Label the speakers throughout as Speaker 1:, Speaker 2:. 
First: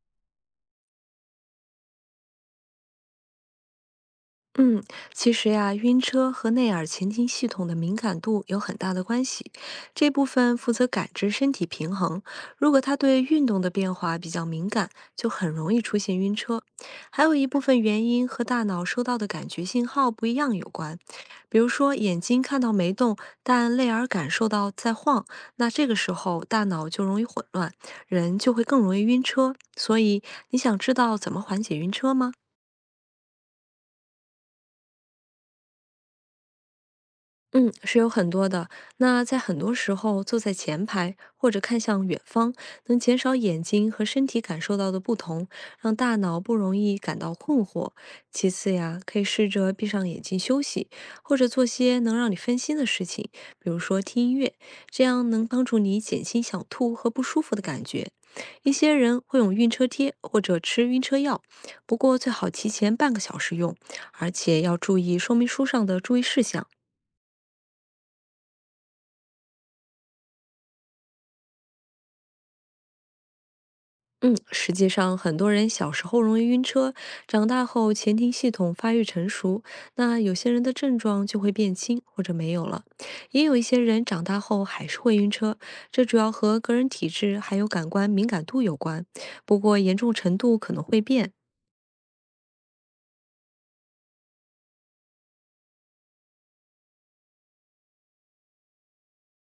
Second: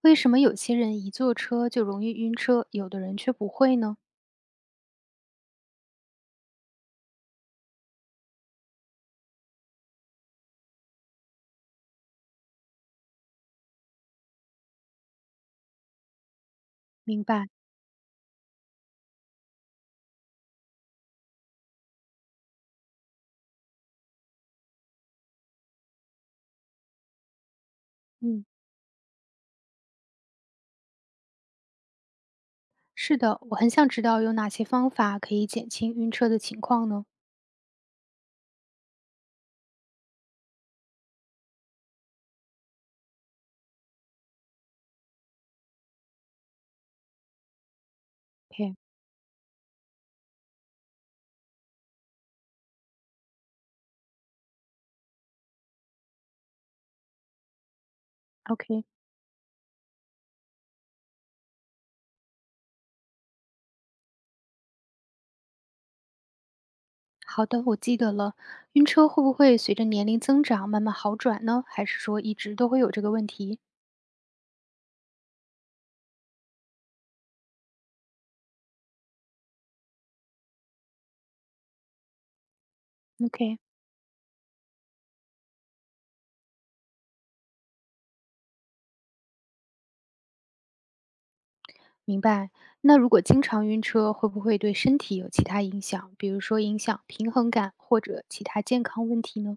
Speaker 1: 为什么有些人一坐车就容易晕车，有的人却不会呢？
Speaker 2: 嗯，其实呀，晕车和内耳前庭系统的敏感度有很大的关系。这部分负责感知身体平衡，如果它对运动的变化比较敏感，就很容易出现晕车。还
Speaker 1: 明
Speaker 2: 有一
Speaker 1: 白，
Speaker 2: 部分原因和大脑收到的感觉信号不一样有关，比如说眼睛看到没动，但内耳感受到在晃，那这个时候大脑就容易混乱，人
Speaker 1: 嗯，
Speaker 2: 就会更容易晕车。所以你想知道怎么缓解晕车吗？
Speaker 1: 是的，我很想知道有哪些方法可以减轻晕车的情况呢
Speaker 2: 嗯，是有很多的。那在很多时候，坐在前排或者看向远方，能减少眼睛和身体感受到的不同，让大脑不容易感到困惑。其次呀，可以试着闭上眼睛休息，或者做些能让你分心的事情，比如说听音乐，这样能帮助你减轻想吐和不舒服的感觉。一
Speaker 1: ？OK，OK，
Speaker 2: 些人会用晕车贴或者吃晕车药，不过最好提前半个小时用，而且要注意说明书上的注意事项。
Speaker 1: 好的，我记得了。晕车会不会随着年龄增长慢慢好转呢？还是说一直都会有这个问题
Speaker 2: 嗯，实际上，很多人小时候容易晕车，长大后前庭系统发育成熟，那有些人的症状就会变轻或者没有了。也有
Speaker 1: ？OK，
Speaker 2: 一些人长大后还是会晕车，这主要和个人体质还有感官敏感度有关，不过严重程度可能会变。
Speaker 1: 明白。那如果经常晕车，会不会对身体有其他影响，比如说影响平衡感或者其他健康问题呢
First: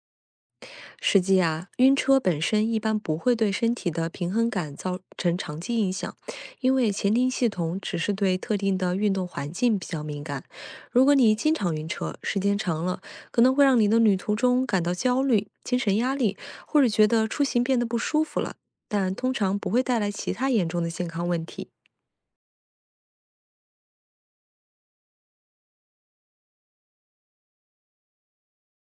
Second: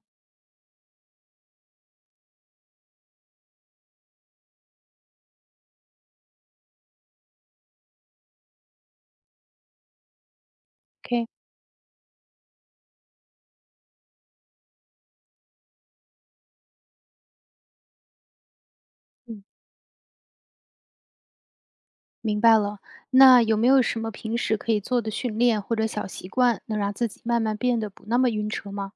Speaker 2: 实际啊，晕车本身一般不会对身体的平衡感造成长期影响，因为前庭系统只是对特定的运动环境比较敏感。如果
Speaker 1: ？OK，
Speaker 2: 你经常晕车，时间长了，可能会让你的旅途中感到焦虑、精神压力，或者觉得出行变得不舒服了，但通
Speaker 1: 嗯。
Speaker 2: 常不会带来其他严重的健康问题。
Speaker 1: 明白了，那有没有什么平时可以做的训练或者小习惯，能让自己慢慢变得不那么晕车吗？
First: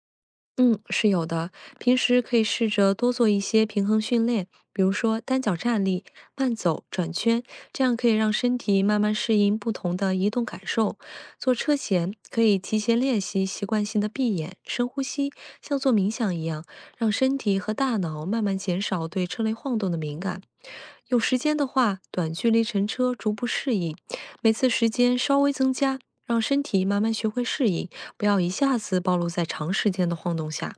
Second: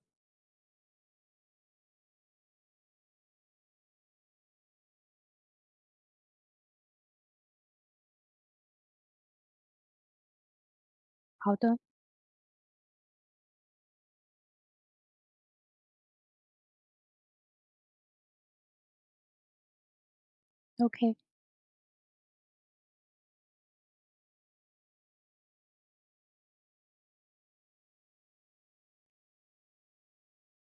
Speaker 2: 嗯，是有的。平时可以试着多做一些平衡训练，比如说单脚站立、慢走、转圈，这样可以让身体慢慢适应不同的移动感受。坐
Speaker 1: 好
Speaker 2: 车
Speaker 1: 的
Speaker 2: 前可以提前练习习惯性的闭眼、深呼吸，像做冥想一样，让身体和大脑慢慢减少对车内晃动的敏感。
Speaker 1: ，OK，
Speaker 2: 有时间的话，短距离乘车逐步适应，每次时间稍微增加，让身体慢慢学会适应，不要一下子暴露在长时间的晃动下。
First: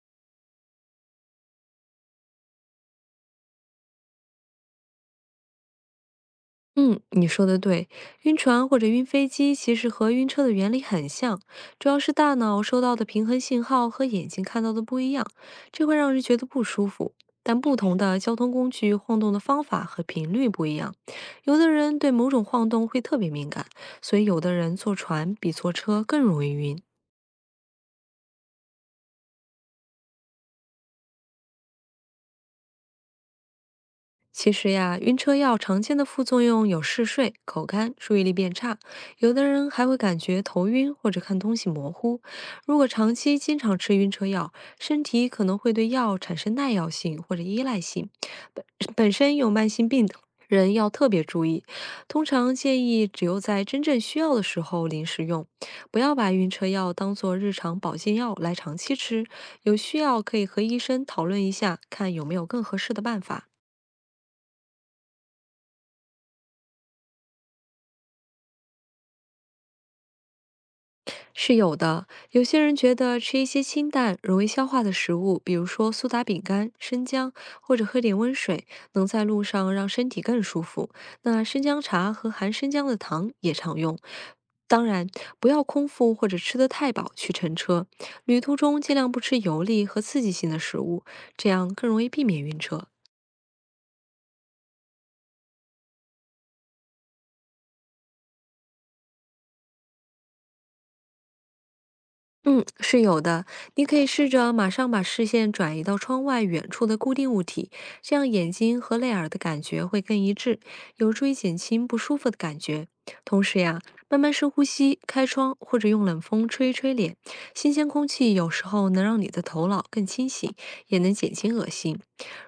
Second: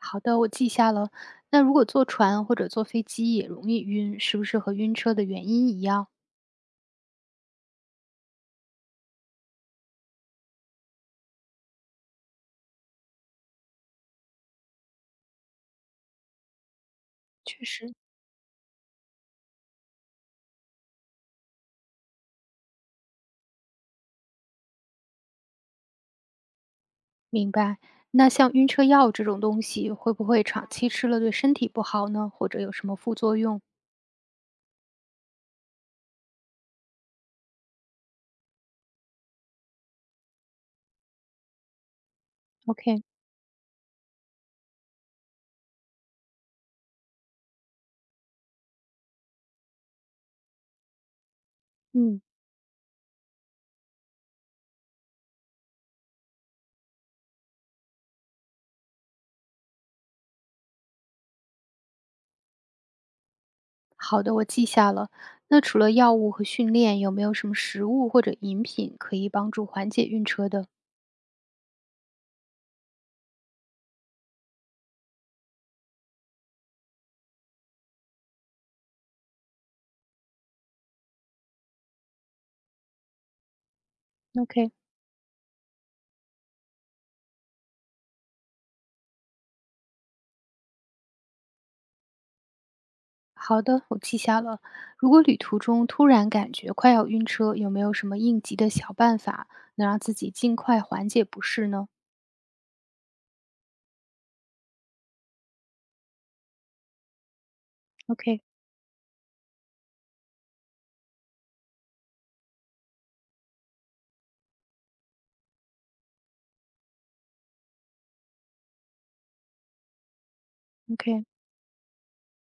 Speaker 1: 好的，我记下了。那如果坐船或者坐飞机也容易晕，是不是和晕车的原因一样？
Speaker 2: 嗯，你说的对，晕船或者晕飞机其实和晕车的原理很像，主要是大脑收到的平衡信号和眼睛看到的不一样，这会让人觉得不舒服。但
Speaker 1: 确
Speaker 2: 不
Speaker 1: 实，
Speaker 2: 同的交通工具晃动的方法和频率不一样，有的人对某种晃动会特别敏感，所以有的人坐船比坐车更容易晕。
Speaker 1: 明白。那像晕车药这种东西，会不会长期吃了对身体不好呢？或者有什么副作用
Speaker 2: 其实呀，晕车药常见的副作用有嗜睡、口干、注意力变差，有的人还会感觉头晕或者看东西模糊。如果
Speaker 1: ？OK，
Speaker 2: 长期经常吃晕车药，身体可能会对药产生耐药性或者依赖性。本本身有慢性病的人要特别注意，
Speaker 1: 嗯，
Speaker 2: 通常建议只有在真正需要的时候临时用，不要把晕车药当做日常保健药来长期吃。有需要可以和医生讨论一下，看有没有更合适的办法。
Speaker 1: 好的，我记下了。那除了药物和训练，有没有什么食物或者饮品可以帮助缓解晕车的？
Speaker 2: 是有的，有些人觉得吃一些清淡、容易消化的食物，比如说苏打饼干、生姜，或者喝点温水，能在路上让身体更舒服。那生姜茶和含生姜的糖也常用。
Speaker 1: OK，
Speaker 2: 当然，不要空腹或者吃得太饱去乘车。旅途中尽量不吃油腻和刺激性的食物，这样更容易避免晕车。
Speaker 1: 好的，我记下了。如果旅途中突然感觉快要晕车，有没有什么应急的小办法，能让自己尽快缓解不适呢
Speaker 2: 嗯，是有的。你可以试着马上把视线转移到窗外远处的固定物体，这样眼睛和泪耳的感觉会更一致，有助于减轻不舒服的感觉。同时呀，慢慢深呼吸，开窗或者用冷风吹一吹脸，新鲜空气有时候能让你的头脑更清醒，也能
Speaker 1: ？OK，OK，
Speaker 2: 减轻恶心。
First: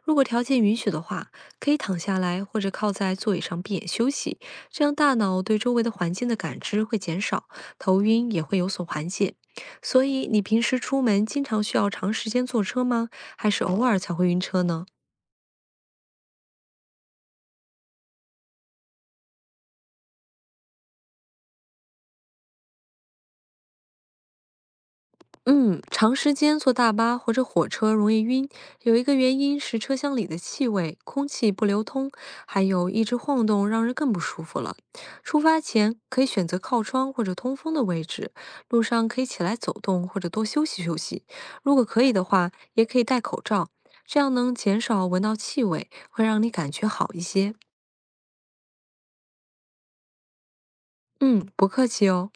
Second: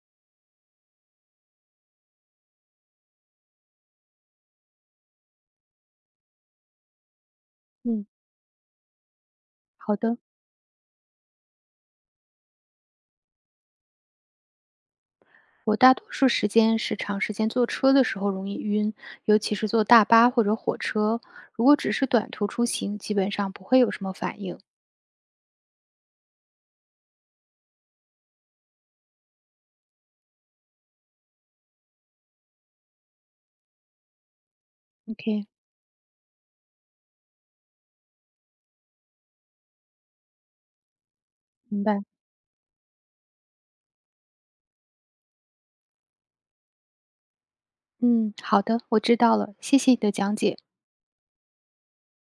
Speaker 2: 如果条件允许的话，可以躺下来或者靠在座椅上闭眼休息，这样大脑对周围的环境的感知会减少，头
Speaker 1: 嗯，
Speaker 2: 晕也会有所缓解。
Speaker 1: 好
Speaker 2: 所
Speaker 1: 的。
Speaker 2: 以你平时出门经常需要长时间坐车吗？还是偶尔才会晕车呢？
Speaker 1: 我大多数时间是长时间坐车的时候容易晕，尤其是坐大巴或者火车。如果只是短途出行，基本上不会有什么反应。
Speaker 2: 嗯，长时间坐大巴或者火车容易晕，有一个原因是车厢里的气味、空气不流通，还有一直晃动，让人更不舒服了。出
Speaker 1: OK，
Speaker 2: 发前可以选择靠窗或者通风的位置，路上可以起来走动或者多休息休息。如
Speaker 1: 明
Speaker 2: 果
Speaker 1: 白。
Speaker 2: 可以的话，也可以戴口罩，这样能减少闻到气味，会让你感觉好一些。
Speaker 1: 嗯，好的，我知道了，谢谢你的讲解。
Speaker 2: 嗯，不客气哦。